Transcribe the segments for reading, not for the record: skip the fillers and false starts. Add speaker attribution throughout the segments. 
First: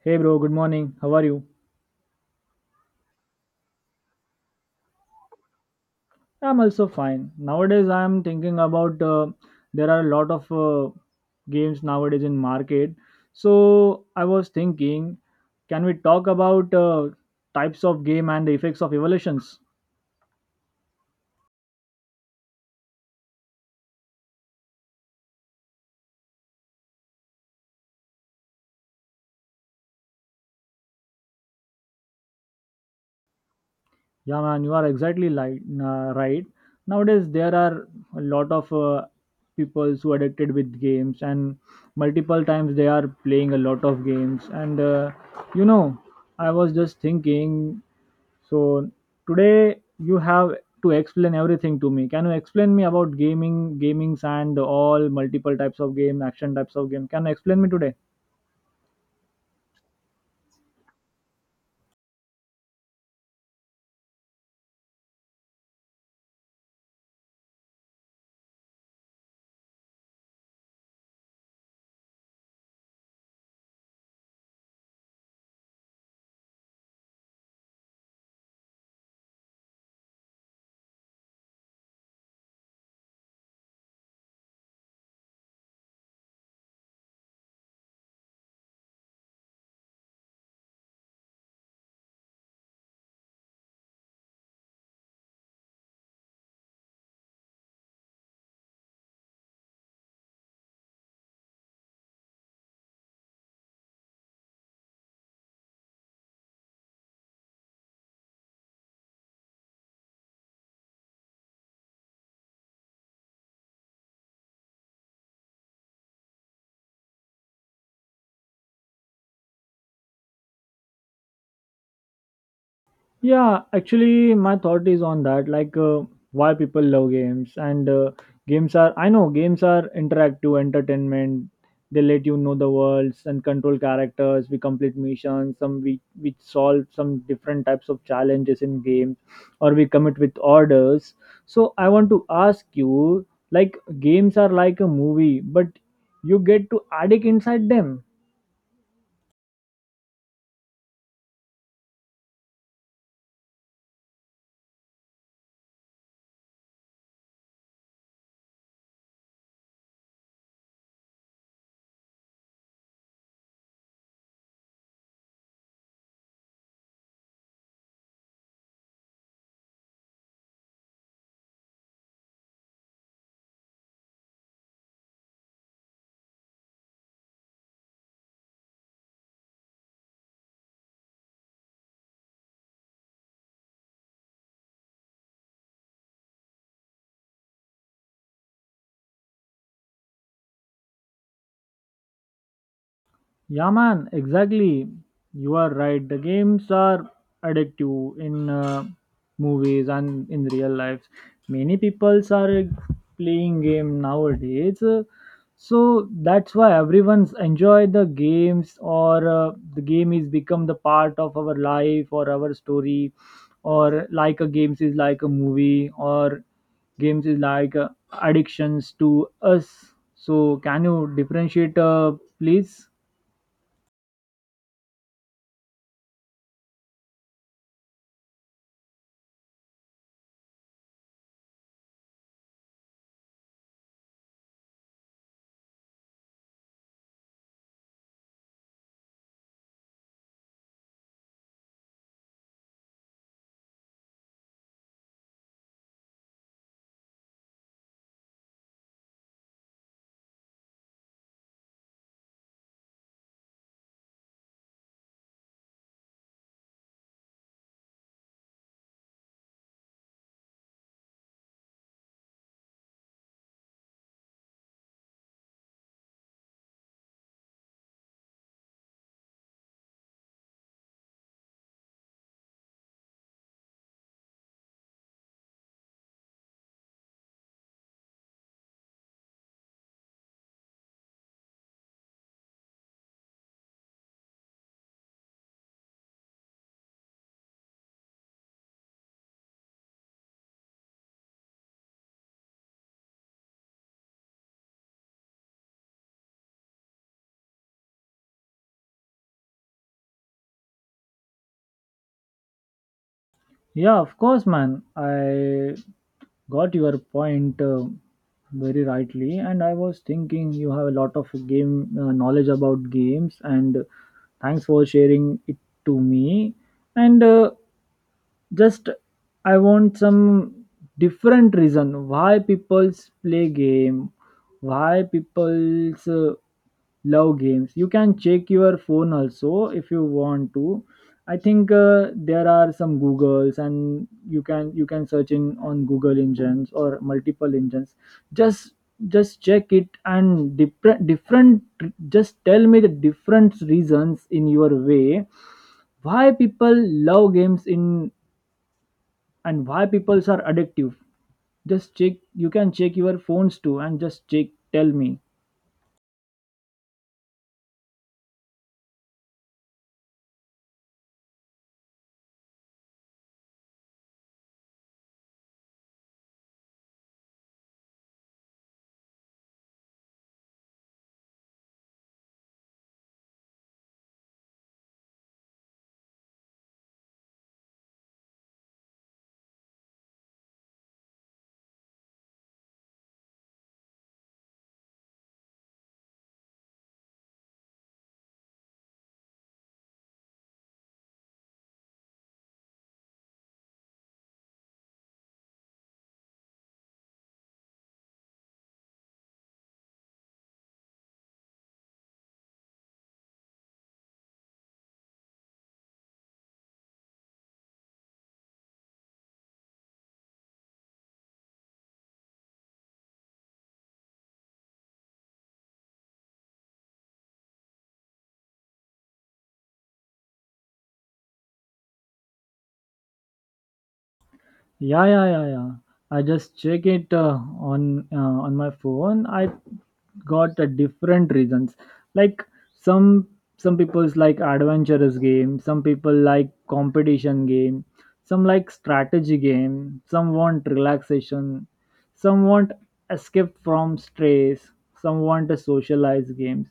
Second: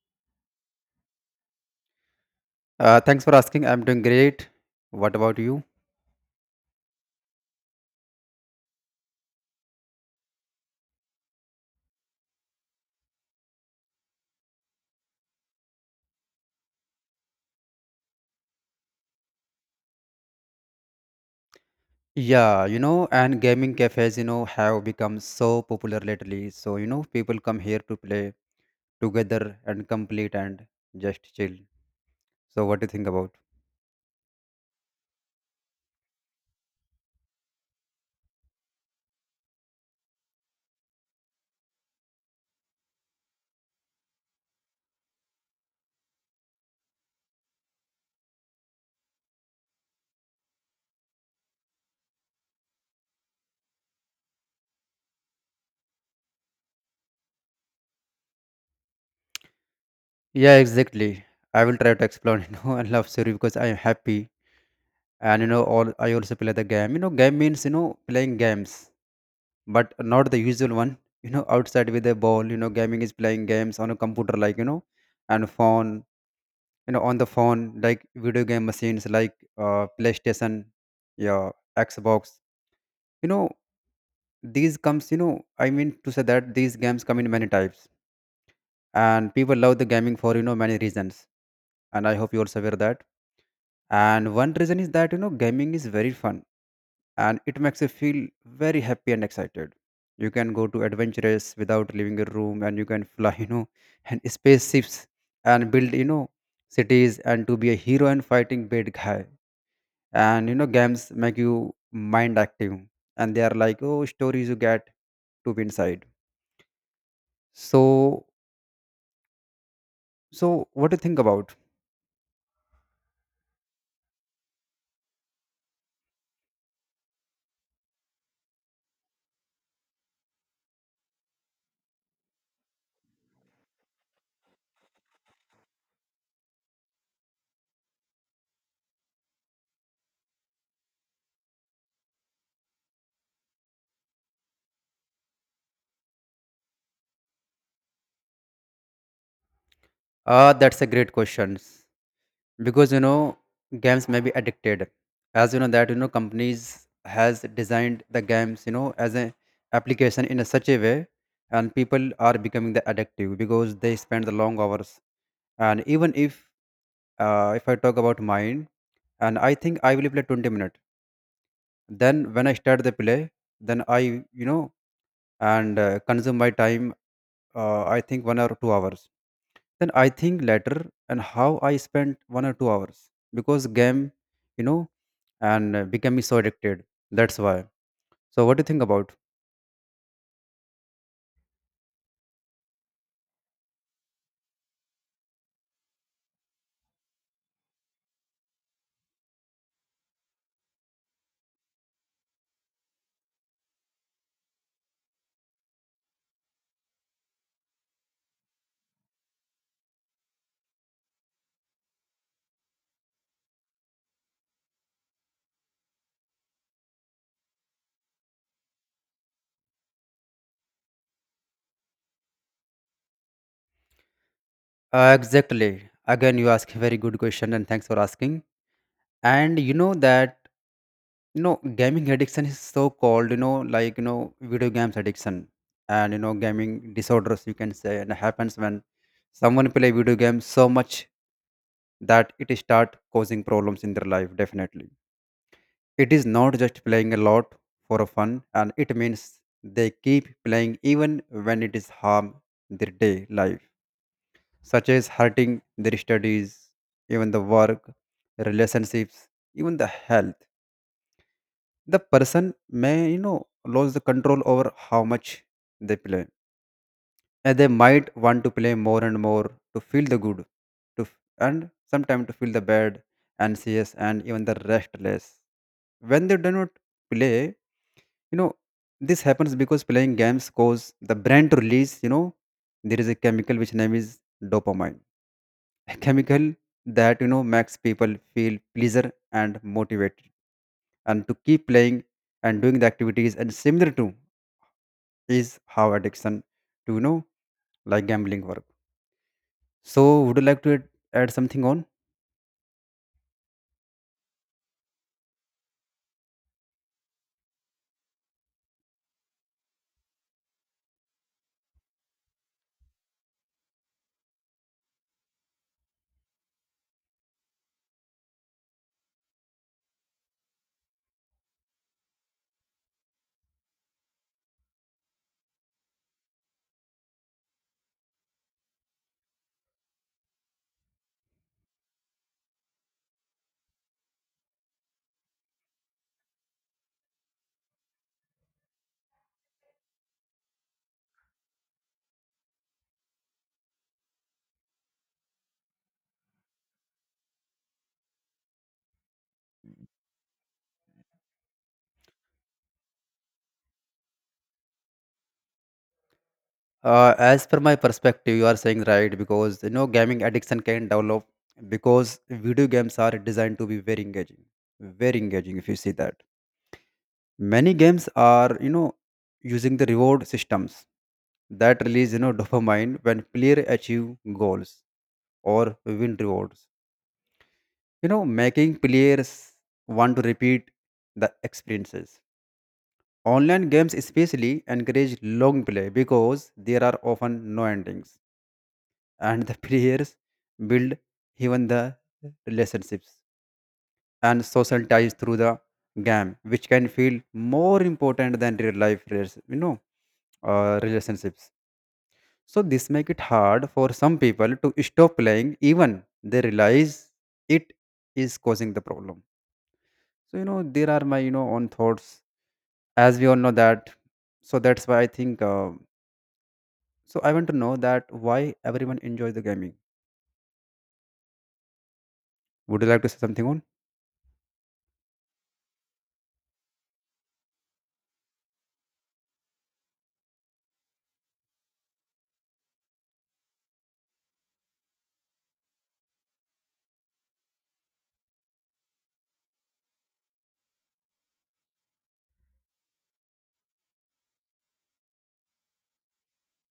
Speaker 1: Hey bro, good morning. How are you?
Speaker 2: Thanks for asking. I'm doing great. What about you?
Speaker 1: I'm also fine. Nowadays, I'm thinking about there are a lot of games nowadays in market. So I was thinking, can we talk about types of game and the effects of evolutions?
Speaker 2: Yeah, you know, and gaming cafes, you know, have become so popular lately. So, you know, people come here to play together and complete and just chill. So, what do you think about?
Speaker 1: Yeah, man, you are exactly like right. Nowadays, there are a lot of people who are addicted with games, and multiple times they are playing a lot of games. You know, I was just thinking. So today you have to explain everything to me. Can you explain me about gaming, gamings and all multiple types of game, action types of game? Can you explain me today?
Speaker 2: Yeah, exactly. I will try to explore, you know, and love story because I am happy. And, you know, all I also play the game. You know, game means, you know, playing games, but not the usual one, you know, outside with a ball. You know, gaming is playing games on a computer, like, you know, and phone you know on the phone like video game machines like playstation, yeah, xbox, you know, these comes, you know, I mean to say that these games come in many types, and people love the gaming for, you know, many reasons, and I hope you also aware that. And one reason is that, you know, gaming is very fun, and it makes you feel very happy and excited. You can go to adventures without leaving your room, and you can fly, you know, and spaceships and build, you know, cities and to be a hero and fighting bad guy. And you know, games make you mind active, and they are like oh stories you get to be inside. So, so what do you think about?
Speaker 1: Yeah, actually, my thought is on that, like why people love games and games are. I know games are interactive entertainment. They let you know the worlds and control characters. We complete missions. Some we solve some different types of challenges in games, or we commit with orders. So I want to ask you, like games are like a movie, but you get to addict inside them.
Speaker 2: Ah, that's a great question. Because you know games may be addicted as you know that you know companies has designed the games you know as an application in a such a way, and people are becoming the addictive because they spend the long hours, and even if I talk about mine, and I think I will play 20 minutes. Then when I start the play, then I, you know, and consume my time, I think 1 or 2 hours. Then I think later and how I spent 1 or 2 hours because game, you know, and became so addicted. That's why. So what do you think about?
Speaker 1: Yeah, man, exactly. You are right. The games are addictive in movies and in real life. Many people are playing game nowadays, so that's why everyone's enjoy the games, or the game is become the part of our life or our story, or like a games is like a movie, or games is like addictions to us. So, can you differentiate, please?
Speaker 2: Exactly. Again, you ask a very good question and thanks for asking. And you know that you know gaming addiction is so called you know like you know video games addiction, and you know gaming disorders you can say, and happens when someone play video games so much that it start causing problems in their life, definitely. It is not just playing a lot for a fun, and it means they keep playing even when it is harm their day life, such as hurting their studies, even the work, relationships, even the health. The person may, you know, lose the control over how much they play, and they might want to play more and more to feel the good, and sometimes to feel the bad, anxious, and even the restless. When they do not play, you know, this happens because playing games cause the brain to release, you know, there is a chemical which name is dopamine, a chemical that, you know, makes people feel pleasure and motivated and to keep playing and doing the activities and similar to is how addiction to, you know, like gambling work. So would you like to add something on?
Speaker 1: Yeah, of course, man. I got your point very rightly, and I was thinking you have a lot of game knowledge about games, and thanks for sharing it to me. And just I want some different reason why people play game, why people love games. You can check your phone also if you want to. I think there are some Googles and you can search in on Google engines or multiple engines. Just just check it and different different, just tell me the different reasons in your way why people love games in and why peoples are addictive. Just check, you can check your phones too and just check, tell me.
Speaker 2: As per my perspective, you are saying right because you know gaming addiction can develop because video games are designed to be very engaging. If you see that, many games are you know using the reward systems that release you know dopamine when player achieve goals or win rewards. You know, making players want to repeat the experiences. Online games especially encourage long play because there are often no endings, and the prayers build even the relationships and social ties through the game which can feel more important than real life you know relationships. So this make it hard for some people to stop playing even they realize it is causing the problem. So you know there are my you know own thoughts, as we all know that. So that's why I think, so I want to know that why everyone enjoys the gaming. Would you like to say something on?
Speaker 1: Yeah, yeah. I just check it on my phone. I got a different reasons, like some some people's like adventurous game, some people like competition game, some like strategy game, some want relaxation, some want escape from stress, some want a socialized game.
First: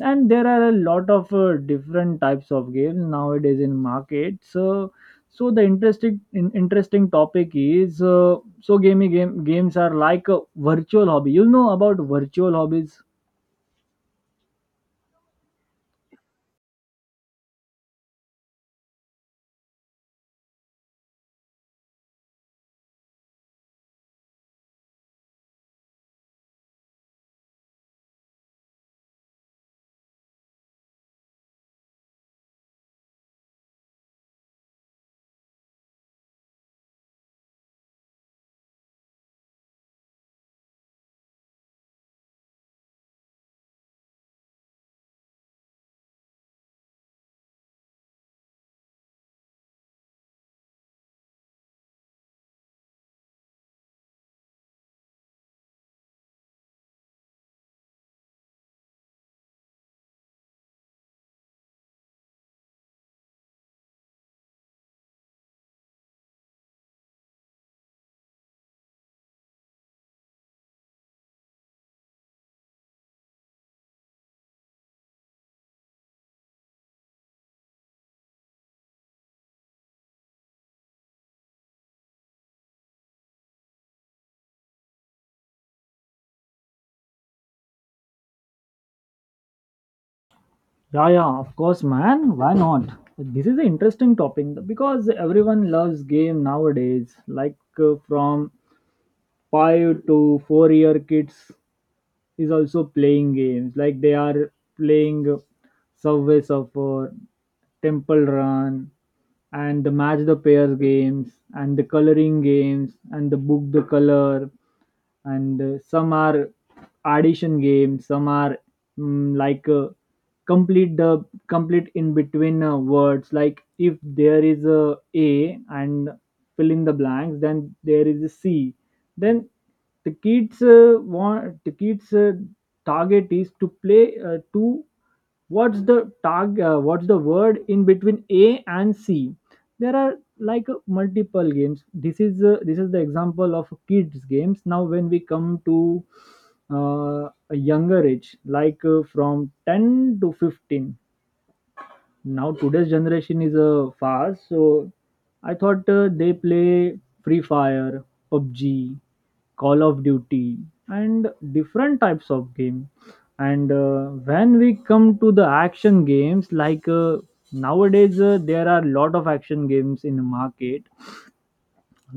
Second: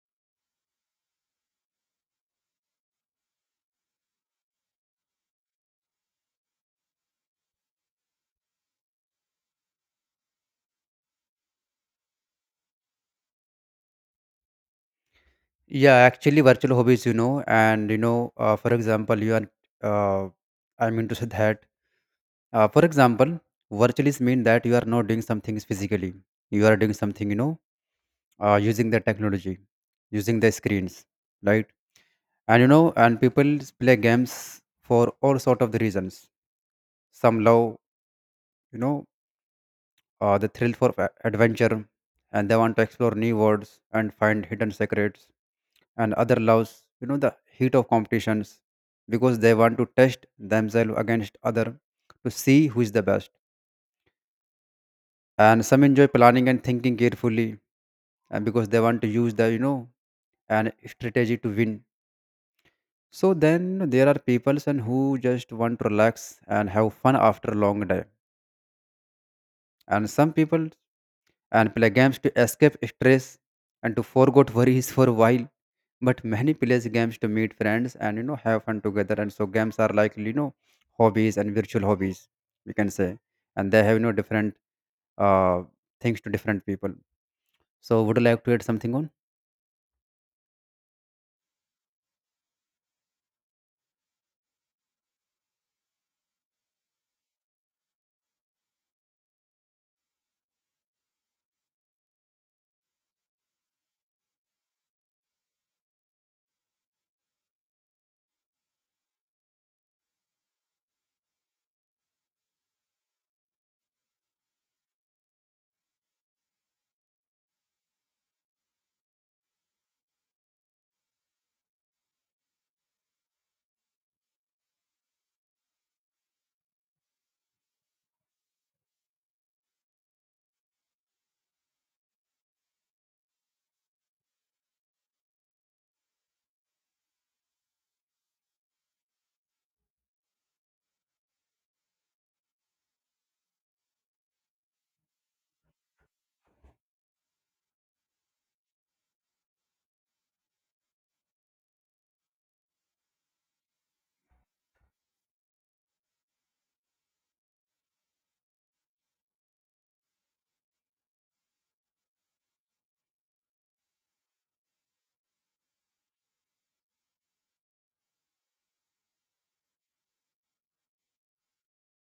Speaker 1: And there are a lot of different types of games nowadays in market. So so the interesting topic is so gaming game games are like a virtual hobby. You know about virtual hobbies?
Speaker 2: Yeah, actually, virtual hobbies, you know, and you know, for example, you are, uh, I mean to say that, for example, virtual is mean that you are not doing something physically. You are doing something, you know, using the technology, using the screens, right? And you know, and people play games for all sort of the reasons. Some love, you know, the adventure, and they want to explore new worlds and find hidden secrets, and other loves you know the heat of competitions because they want to test themselves against other to see who is the best, and some enjoy planning and thinking carefully and because they want to use the you know an strategy to win. So then there are people and who just want to relax and have fun after a long day, and some people and play games to escape stress and to forget worries for a while, but many plays games to meet friends and you know have fun together, and so games are like you know hobbies and virtual hobbies, we can say, and they have you know different uh, things to different people. So would you like to add something on?
Speaker 1: Yeah, yeah, of course, man, why not. This is an interesting topic because everyone loves game nowadays, like from 5 to 4 year kids is also playing games, like they are playing Subway Surfer, Temple Run, and the match the pairs games and the coloring games and the book the color. And some are addition games, some are like complete the complete in between words, like if there is a and fill in the blanks, then there is a c, then the kids target is to play to what's the tag, what's the word in between a and c. There are like multiple games. This is this is the example of kids games. Now when we come to a younger age, like from 10 to 15, now today's generation is fast. So I thought they play Free Fire, PUBG, Call of Duty, and different types of game. And when we come to the action games, like nowadays there are lot of action games in the market,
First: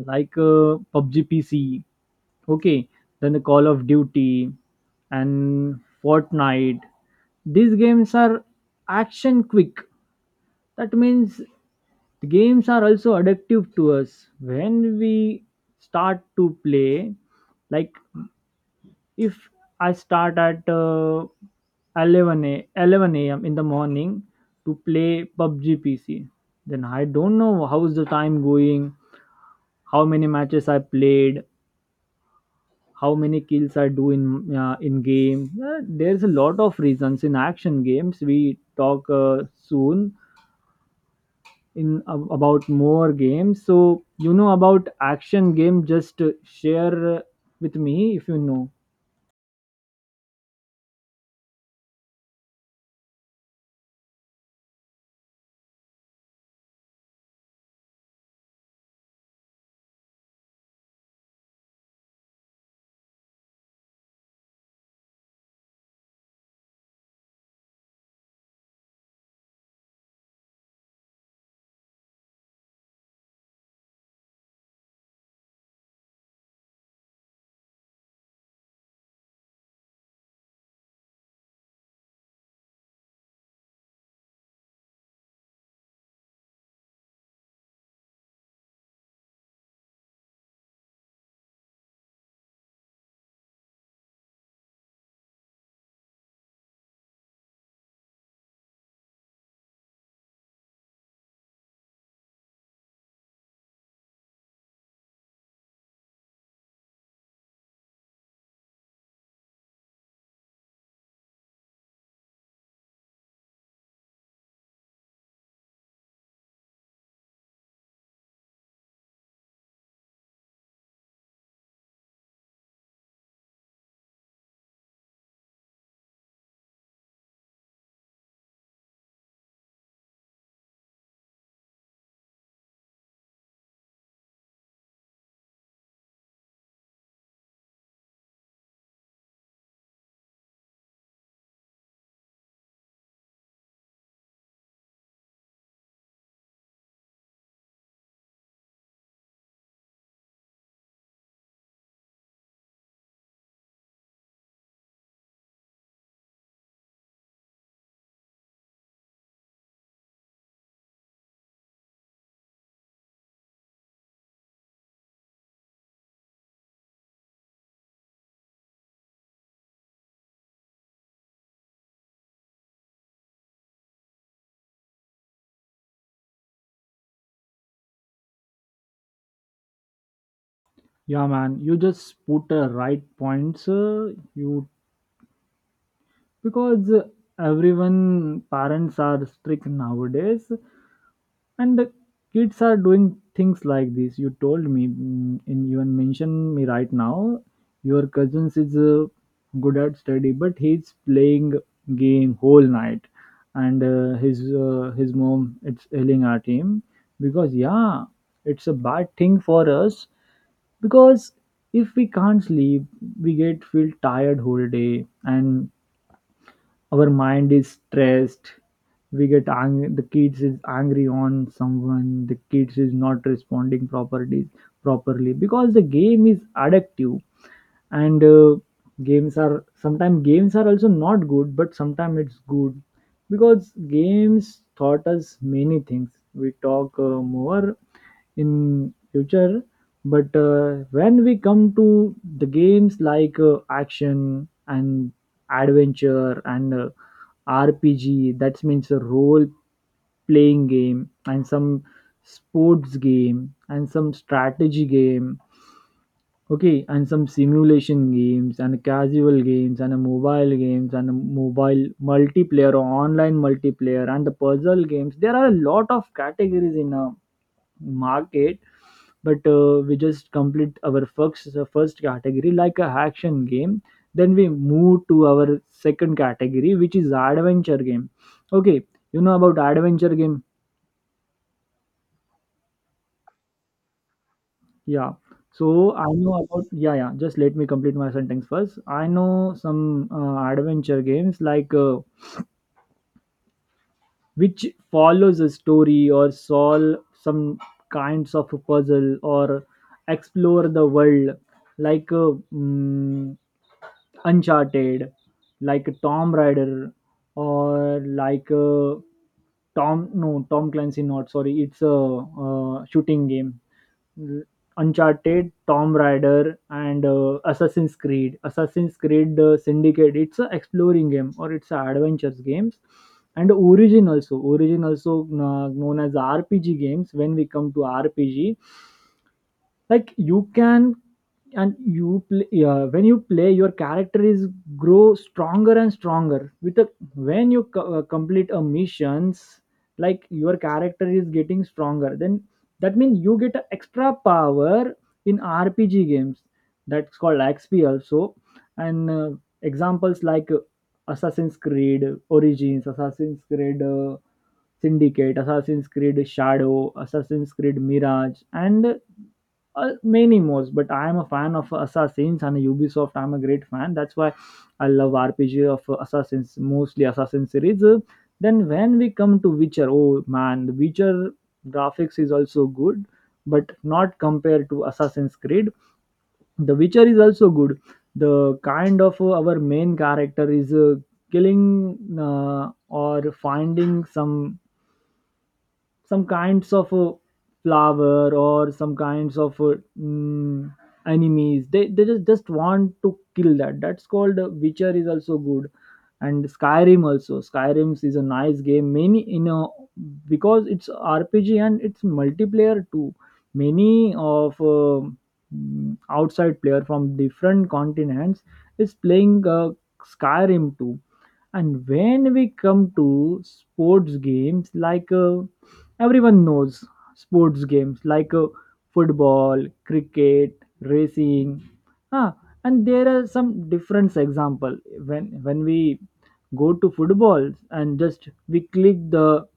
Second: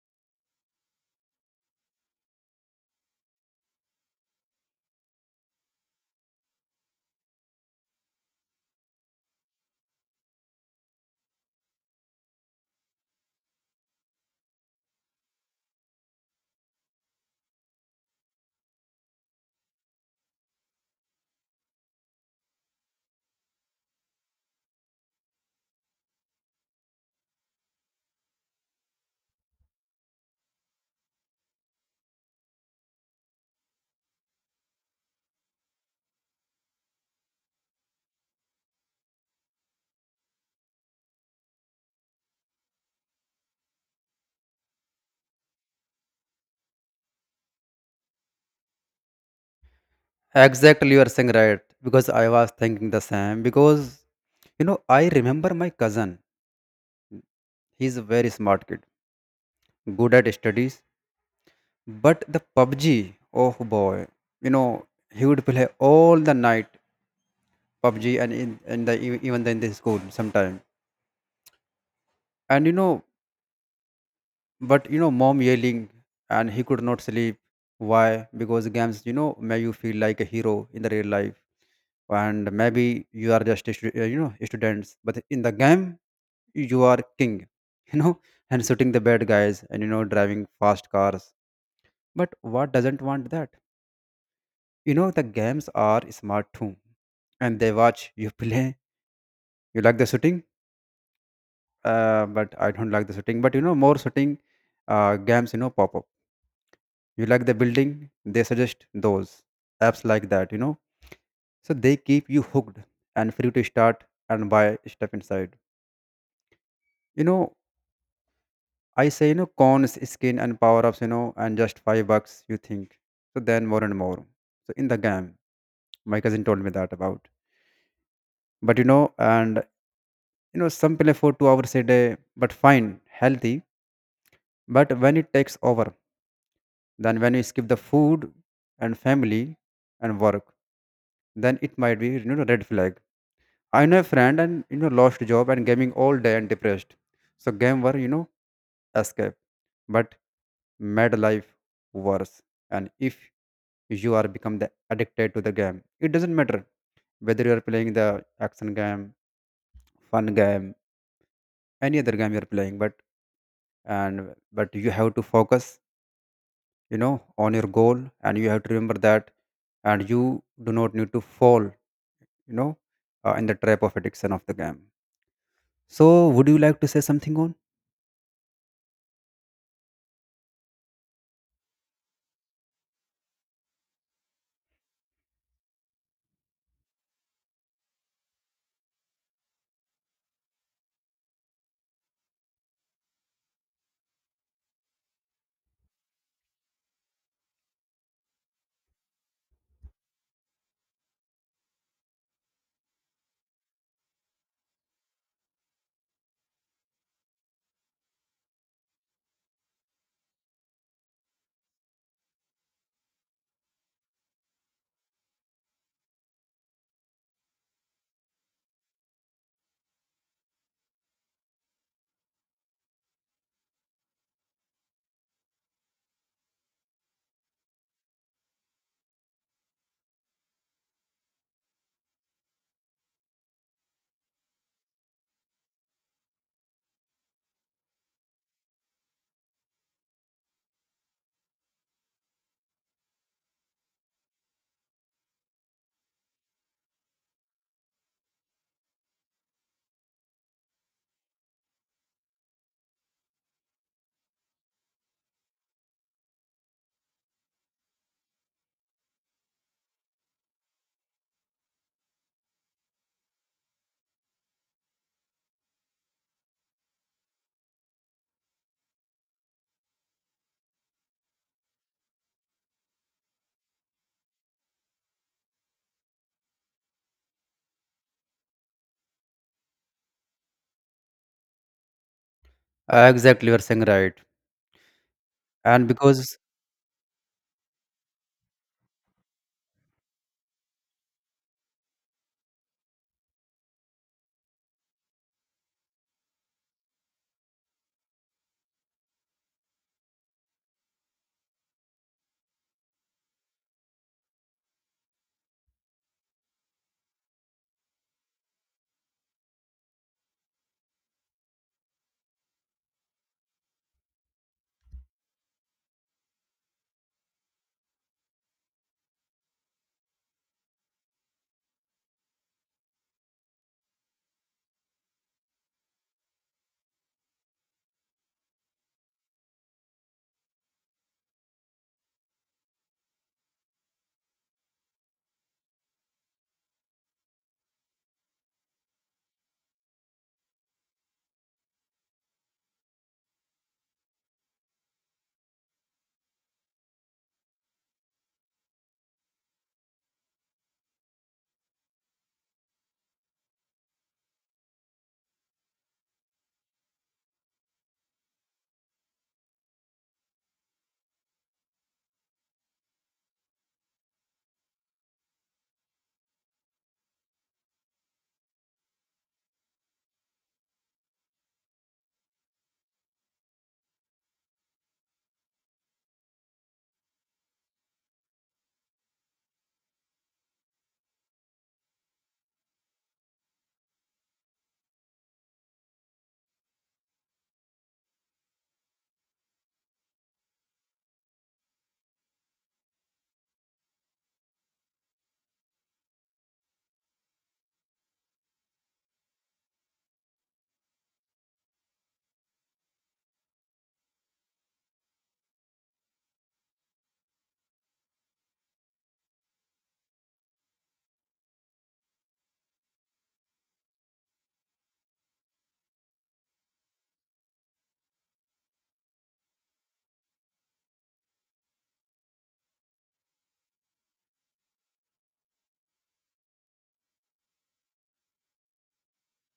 Speaker 1: like PUBG PC, okay, then the Call of Duty and Fortnite. These games are action quick. That means the games are also addictive to us when we start to play. Like if I start at 11 a.m. in the morning to play PUBG PC, then I don't know how's the time going, how many matches I played, how many kills are do in game. There's a lot of reasons in action games. We talk soon in about more games. So you know about action game? Just share with me if you know.
Speaker 2: Exactly you are saying right because I was thinking the same because you know I remember my cousin. He's a very smart kid, good at studies. But the PUBG, oh boy, you know, he would play all the night PUBG and in the even in the school sometime. And you know, but you know, mom yelling, and he could not sleep. Why? Because games, you know, make you feel like a hero in the real life. And maybe you are just, a you know, students, but in the game, you are king, you know, and shooting the bad guys and, you know, driving fast cars. But what doesn't want that? You know, the games are smart too, and they watch you play. You like the shooting, but I don't like the shooting. But you know, more shooting games, you know, pop up. You like the building, they suggest those apps like that, you know. So they keep you hooked and free to start and buy stuff inside. You know, I say, you know, cons, skin, and power ups, you know, and just $5, you think. So then more and more. So in the game, my cousin told me that about. But you know, and you know, some play for 2 hours a day, but fine, healthy. But when it takes over, then when you skip the food and family and work, then it might be you know red flag. I know a friend and you know lost job and gaming all day and depressed. So game were you know escape, but made life worse. And if you are become the addicted to the game, it doesn't matter whether you are playing the action game, fun game, any other game you are playing, but and but you have to focus, you know, on your goal, and you have to remember that, and you do not need to fall you know in the trap of addiction of the game. So would you like to say something on?
Speaker 1: Yeah, man, you just put the right points. You because everyone parents are strict nowadays, and the kids are doing things like this, you told me, and you mentioned me right now your cousins is good at study but he's playing game whole night. And his mom it's yelling at him because, yeah, it's a bad thing for us because if we can't sleep, we get feel tired whole day, and our mind is stressed, we get angry, the kids is angry on someone, the kids is not responding properly because the game is addictive. And games are sometimes, games are also not good but sometimes it's good because games taught us many things. We talk more in future. But when we come to the games like action and adventure and rpg, that means a role playing game, and some sports game and some strategy game, okay, and some simulation games and casual games and a mobile games and a mobile multiplayer or online multiplayer and the puzzle games. There are a lot of categories in market. But we just complete our first category, like a action game, then we move to our second category which is adventure game, okay. You know about adventure game?
Speaker 2: Exactly you're saying right.
Speaker 1: Yeah,
Speaker 2: And
Speaker 1: so I know
Speaker 2: because
Speaker 1: about, yeah, yeah, just let me complete my sentence first. I know some adventure games, like which follows a story or solve some kinds of a puzzle or explore the world, like Uncharted, like Tom Raider, or like Tom Clancy, not, sorry, it's a shooting game. Uncharted, Tom Raider, and Assassin's Creed. Assassin's Creed Syndicate. It's a exploring game or it's a adventures games. And Origin also. Origin also known as RPG games. When we come to RPG, like you can and you play, yeah, when you play your character is grow stronger and stronger with a, when you complete a missions, like your character is getting stronger, then that means you get a extra power in rpg games. That's called xp also. And examples like Assassin's Creed Origins, Assassin's Creed Syndicate, Assassin's Creed Shadow, Assassin's Creed Mirage, and many more. But I am a fan of Assassins and Ubisoft. I'm a great fan. That's why I love RPG of Assassins, mostly Assassin series. Then when we come to Witcher, oh man, the Witcher graphics is also good, but not compared to Assassin's Creed. The Witcher is also good. The kind of our main character is killing or finding some kinds of flower or some kinds of mm, enemies. They just want to kill that. That's called Witcher is also good. And Skyrim also. Skyrim is a nice game, many you know, because it's rpg and it's multiplayer too. Many of outside player from different continents is playing Skyrim too. And when we come to sports games, like everyone knows sports games like football, cricket, racing, huh? And there are some different example. When we go to football and just we click the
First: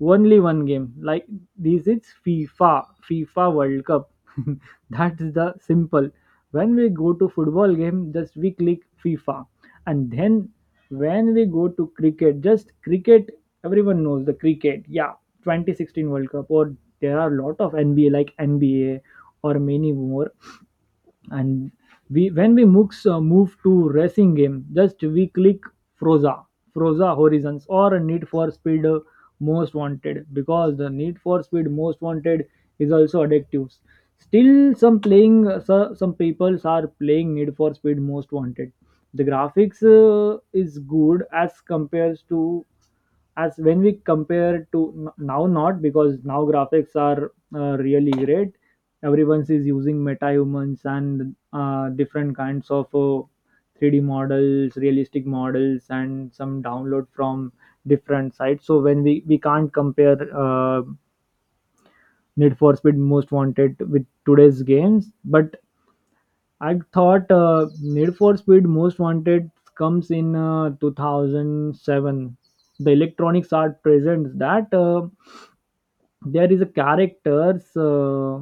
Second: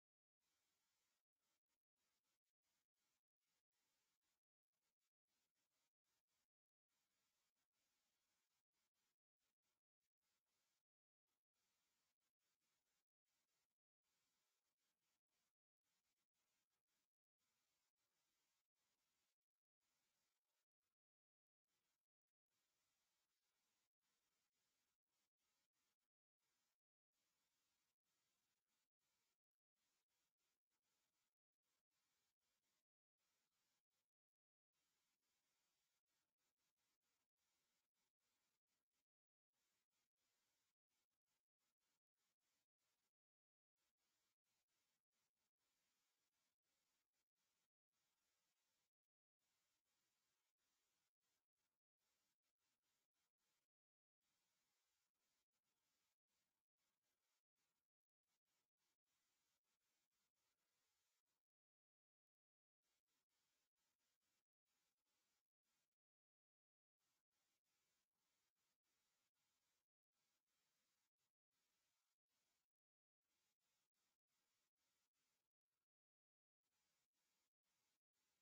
Speaker 1: only one game, like this is FIFA, FIFA World Cup. That is the simple. When we go to football game, just we click FIFA. And then when we go to cricket, just cricket, everyone knows the cricket, yeah, 2016 world cup, or there are a lot of nba like nba or many more. And we when we moves, move to racing game, just we click froza, froza horizons, or need for speed most wanted, because the need for speed most wanted is also addictive. Still some playing, some people are playing need for speed most wanted. The graphics is good as compares to, as when we compare to now. Not because now graphics are really great. Everyone is using metahumans and different kinds of 3D models, realistic models, and some download from different sites. So when we can't compare need for speed most wanted with today's games. But I thought need for speed most wanted comes in 2007. The electronics are present that there is a characters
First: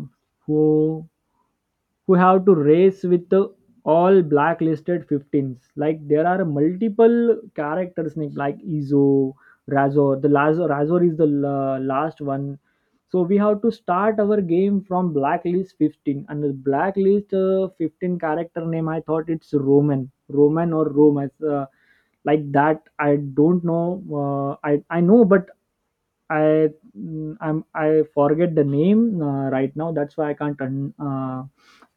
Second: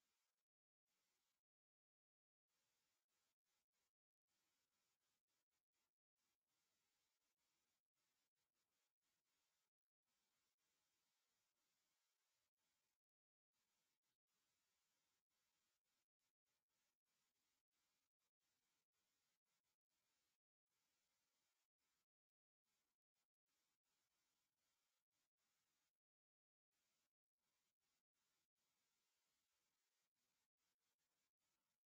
Speaker 1: who who have to race with the all blacklisted 15s. Like there are multiple characters Nick, like izo, razor, the lazor razor is the last one. So we have to start our game from blacklist 15, and the blacklist 15 character name, I thought it's roman or rome as, like that. I don't know. I know, but I, I forget the name right now. That's why I can't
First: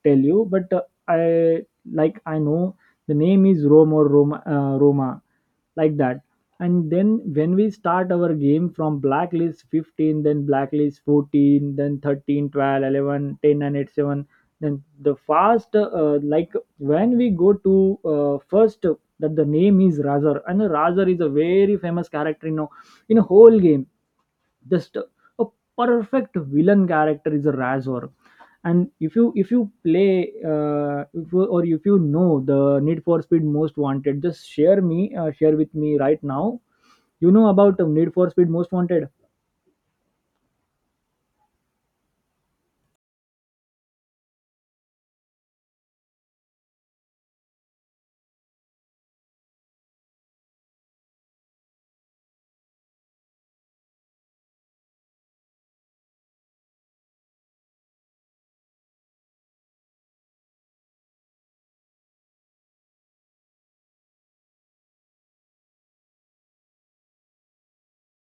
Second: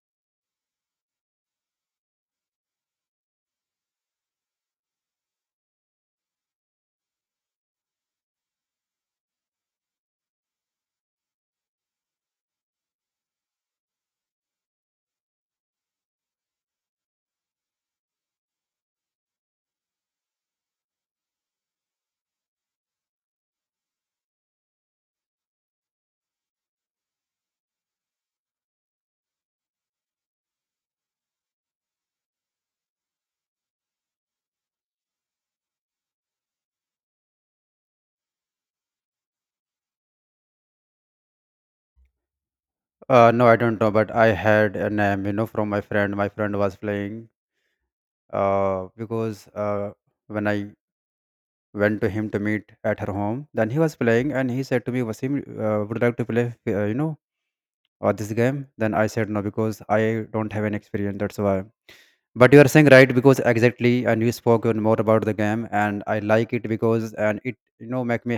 Speaker 1: tell you. But I, like, I know the name is Rome or Roma, Roma, like that. And then when we start our game from blacklist 15, then blacklist 14, then 13, 12, 11, 10, and 8, 7, then the like when we go to first, that the name is Razor, and Razor is a very famous character in a whole game. Just a perfect villain character is a razor. And if you play, if you, or if you know the need for speed most wanted, just share with me right now. You know about the need for speed most wanted?
Speaker 2: no, I don't know, but I had a name you know from my friend. My friend was playing, because when I went to him to meet at her home, then he was playing and he said to me, Wasim, would you like to play, you know, this game? Then I said no because I don't have any experience, that's why. But you are saying right because exactly, and you spoken more about the game, and I like it because and it you know make me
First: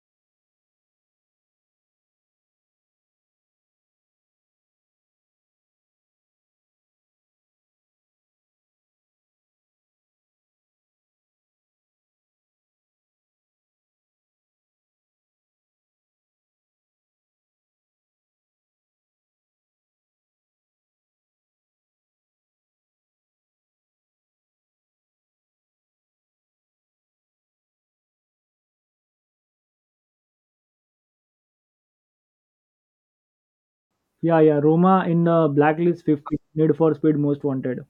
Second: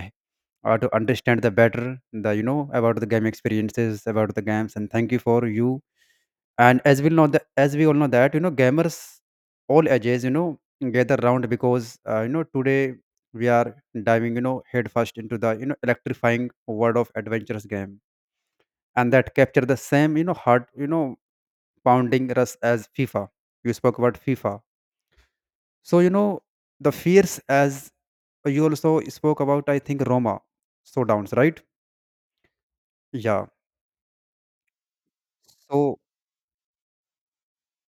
Speaker 2: to understand the better the you know about the game experiences about the games, and thank you for you. And as we know that, as we all know that, you know, gamers all ages you know gather round because you know today we are diving you know headfirst into the you know electrifying world of adventurous game, and that capture the same you know heart you know pounding rush as FIFA. You spoke about FIFA, so, you know, the fears, as you also spoke about, I think Roma showdowns, right? Yeah.
Speaker 1: Yeah, yeah, roma in the
Speaker 2: So,
Speaker 1: blacklist 50 need for speed most wanted.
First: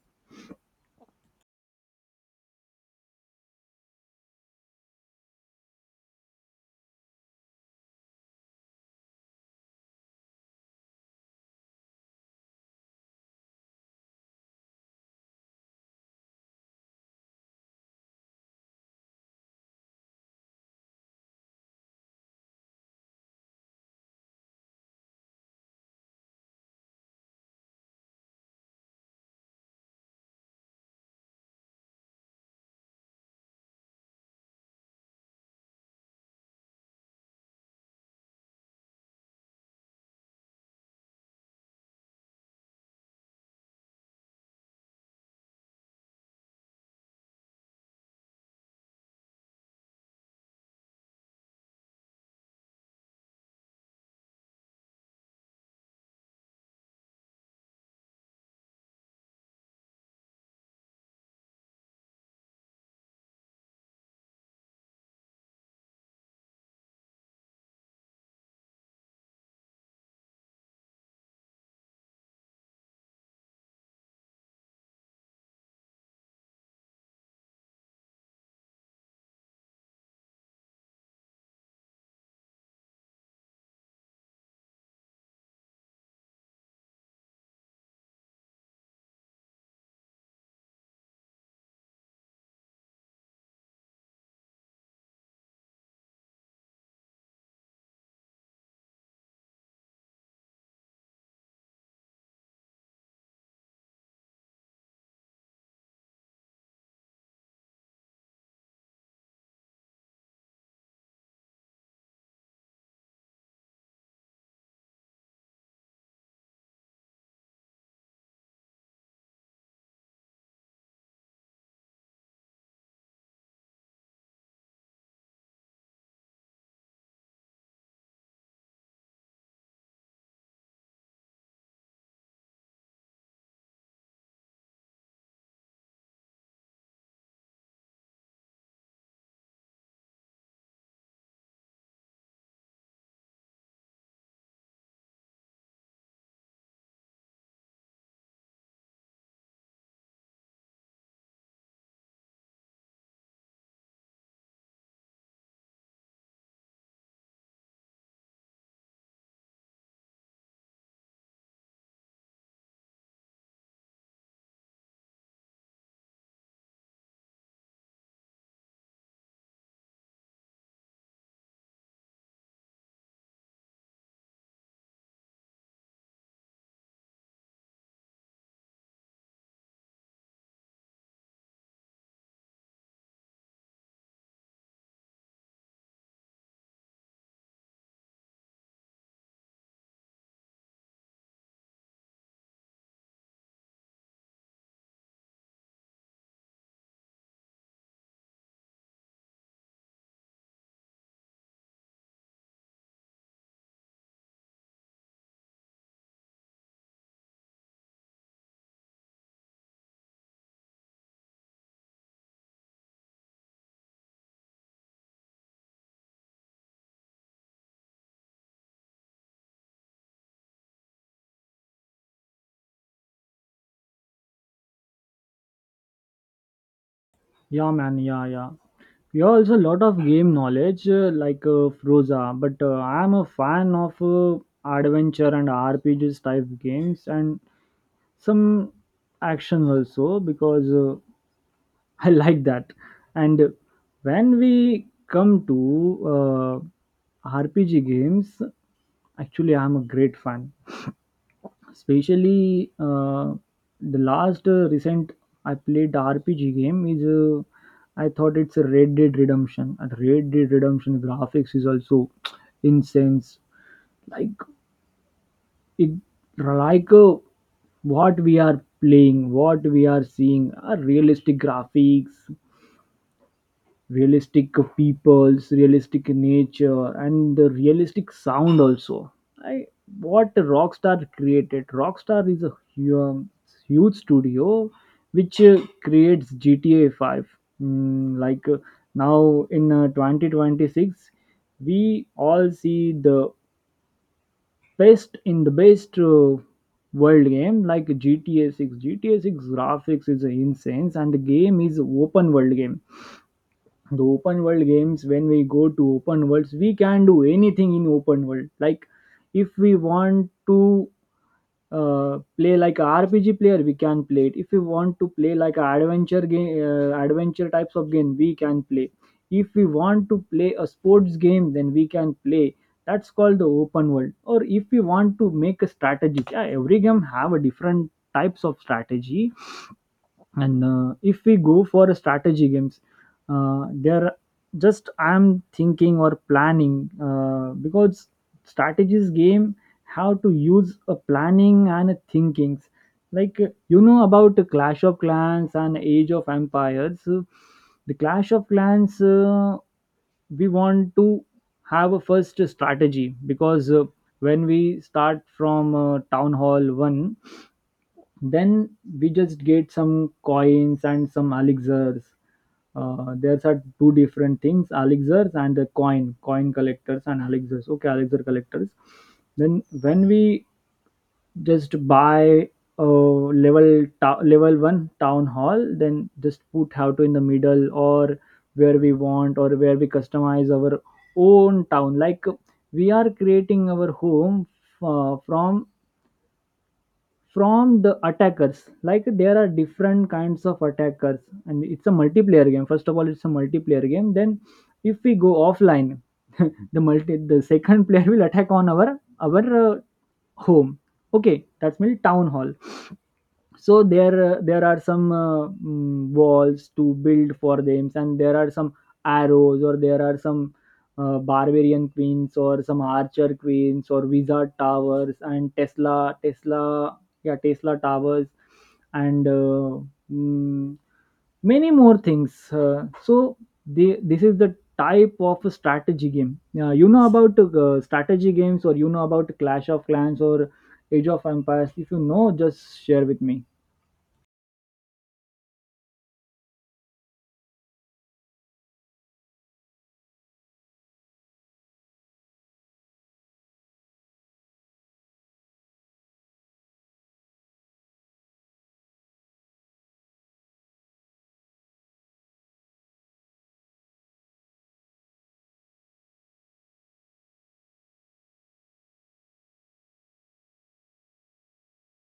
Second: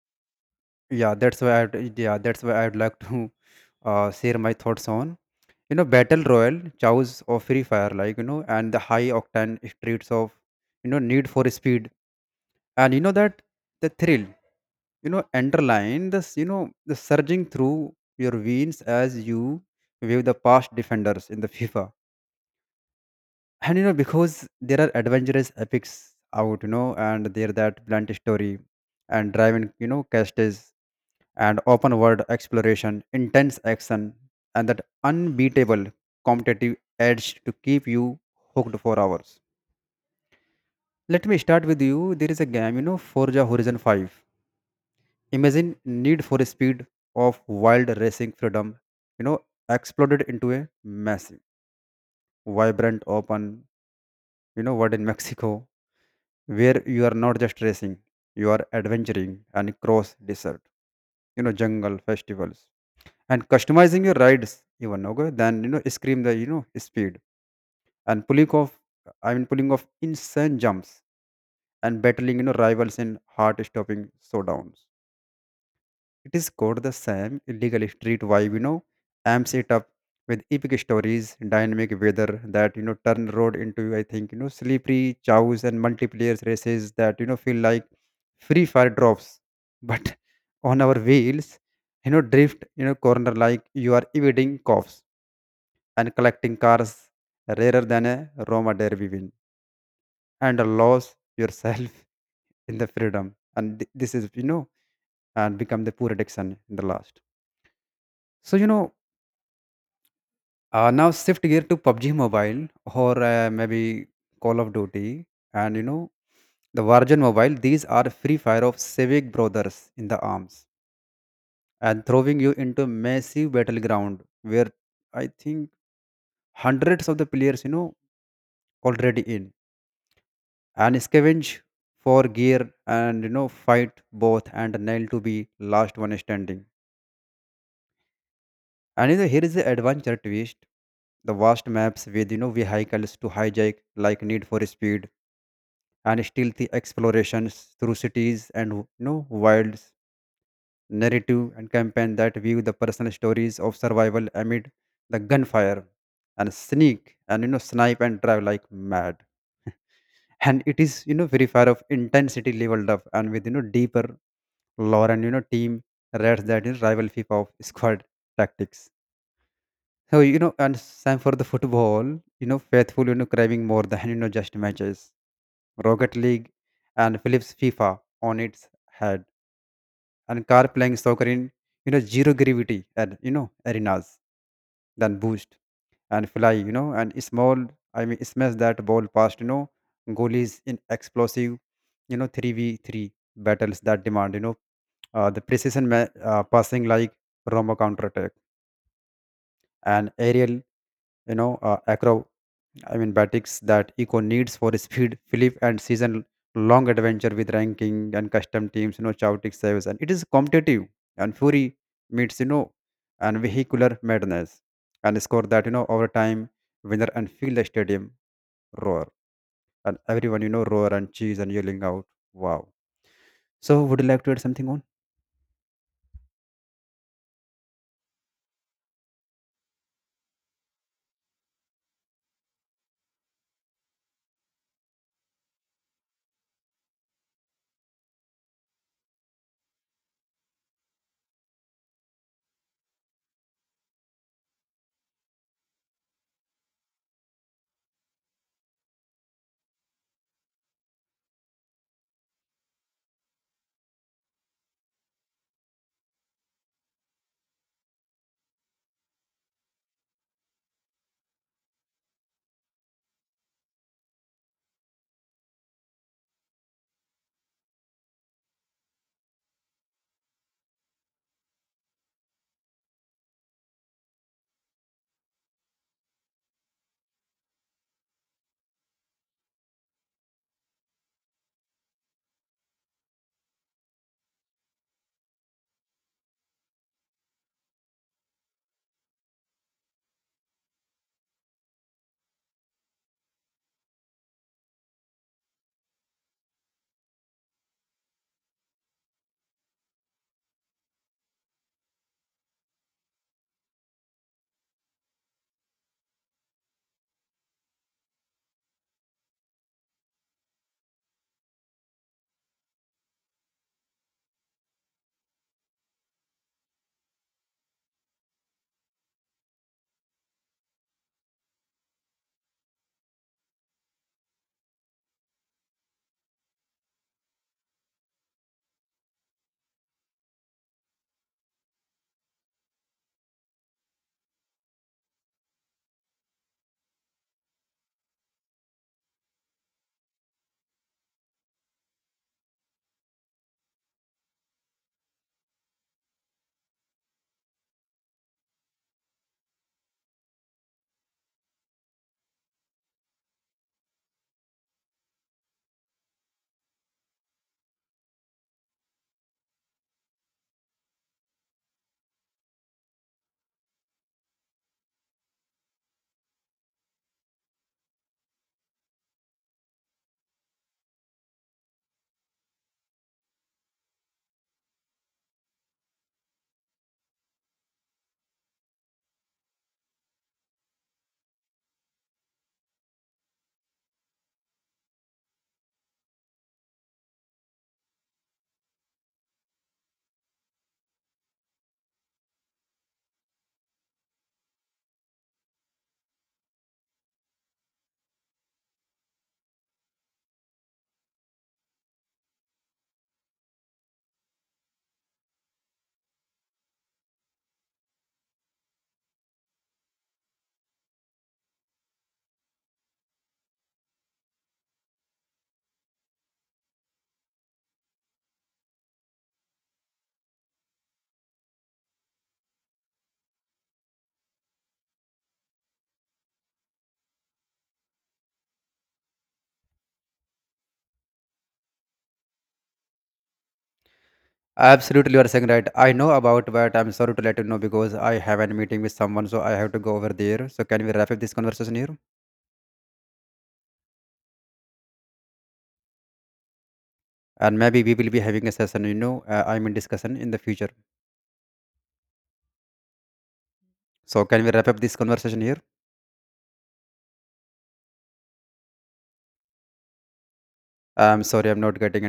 Speaker 2: yeah, that's why I'd, yeah, that's why I'd like to share my thoughts on, you know, battle royal, chows of free fire, like, you know, and the high octane streets of, you know, need for speed. And that the thrill, underline this, the surging through your veins as you wave the past defenders in the FIFA. And because there are adventurous epics out, and there that blunt story and driving, castes, and open world exploration, intense action, and that unbeatable competitive edge to keep you hooked for hours. Let me start with you. There is a game, Forza Horizon 5. Imagine need for speed of wild racing freedom, you know exploded into a massive, vibrant, open, world in Mexico, where you are not just racing, you are adventuring and cross desert, jungle festivals, and customizing your rides even. Okay, then, scream the speed and pulling off, pulling off insane jumps and battling, rivals in heart stopping showdowns. It is called the Sam illegal street vibe, amps it up with epic stories, dynamic weather that, turn road into, I think, slippery chows, and multiplayer races that, feel like free fire drops. But on our wheels, drift, corner like you are evading cops and collecting cars rarer than a Roma derby win, and a yourself in the freedom. And this is, and become the poor addiction in the last. So, now shift gear to PUBG Mobile, or maybe Call of Duty, and the Virgin Mobile. These are free fire of civic brothers in the arms, and throwing you into massive battleground where I think hundreds of the players, already in, and scavenge for gear, and fight both and nail to be last one standing. And here is the adventure twist. The vast maps with, vehicles to hijack like need for speed, and still the explorations through cities and, wilds, narrative and campaign that view the personal stories of survival amid the gunfire, and sneak and, snipe and drive like mad. And it is, very far of intensity leveled up, and with, deeper lore and, team rats that is rival FIFA of squad tactics. So, and same for the football, faithful, craving more than, just matches. Rocket League, and Philips FIFA on its head, and car playing soccer in, zero gravity and, arenas, then boost and fly, and small I mean smash that ball past, goalies in explosive, 3v3 battles that demand, the precision passing like Roma counterattack and aerial, you know uh, acro batics that Eco needs for speed, flip, and season long adventure with ranking and custom teams, Chaotic saves. And it is competitive and fury meets, and vehicular madness and score that, over time winner and fill the stadium roar. And everyone, roar and cheese and yelling out, wow. So, would you like to add something on?
Speaker 1: Yeah, man, yeah, yeah, you have also a lot of game knowledge, like Froza. But I am a fan of adventure and RPGs type games, and some action also, because I like that. And when we come to rpg games, actually I'm a great fan. Especially the last recent I played rpg game is I thought it's a red dead redemption, and red dead redemption graphics is also incense. Like it, like what we are playing, what we are seeing are realistic graphics, realistic peoples, realistic nature, and the realistic sound also. I, what rockstar created, rockstar is a huge studio which creates gta 5. Like now in 2026 we all see the best in the best world game like GTA 6. GTA 6 graphics is insane, and the game is open world game. The open world games, when we go to open worlds, we can do anything in open world. Like if we want to play like a RPG player, we can play it. If we want to play like a adventure game, adventure types of game, we can play. If we want to play a sports game, then we can play. That's called the open world. Or if we want to make a strategy, yeah, every game have a different types of strategy. And if we go for strategy games, there, just I'm thinking or planning, because strategies game, how to use a planning and a thinkings. Like you know about the clash of clans and age of empires? The clash of clans, we want to have a first strategy, because when we start from town hall 1, then we just get some coins and some elixirs. There's are two different things: elixirs and the coin, coin collectors and elixirs. Okay, elixir collectors. Then when we just buy level one town hall, then just put how to in the middle, or where we want, or where we customize our own town. Like we are creating our home uh, from from the attackers. Like there are different kinds of attackers. And it's a multiplayer game, first of all, it's a multiplayer game. Then if we go offline the second player will attack on our home. Okay, that's mean town hall. So there, there are some walls to build for them, and there are some arrows, or there are some barbarian queens, or some archer queens, or wizard towers, and tesla, yeah, tesla towers, and mm, many more things. So they, this is the type of a strategy game. You know about strategy games, or you know about clash of clans or age of empires? If you know, just share with me.
Speaker 2: Absolutely, you are saying right. I know about, but I'm sorry to let you know because I have a meeting with someone, so I have to go over there. So, can we wrap up this conversation here? And maybe we will be having a session, discussion in the future. So, can we wrap up this conversation here? I'm sorry, I'm not getting any.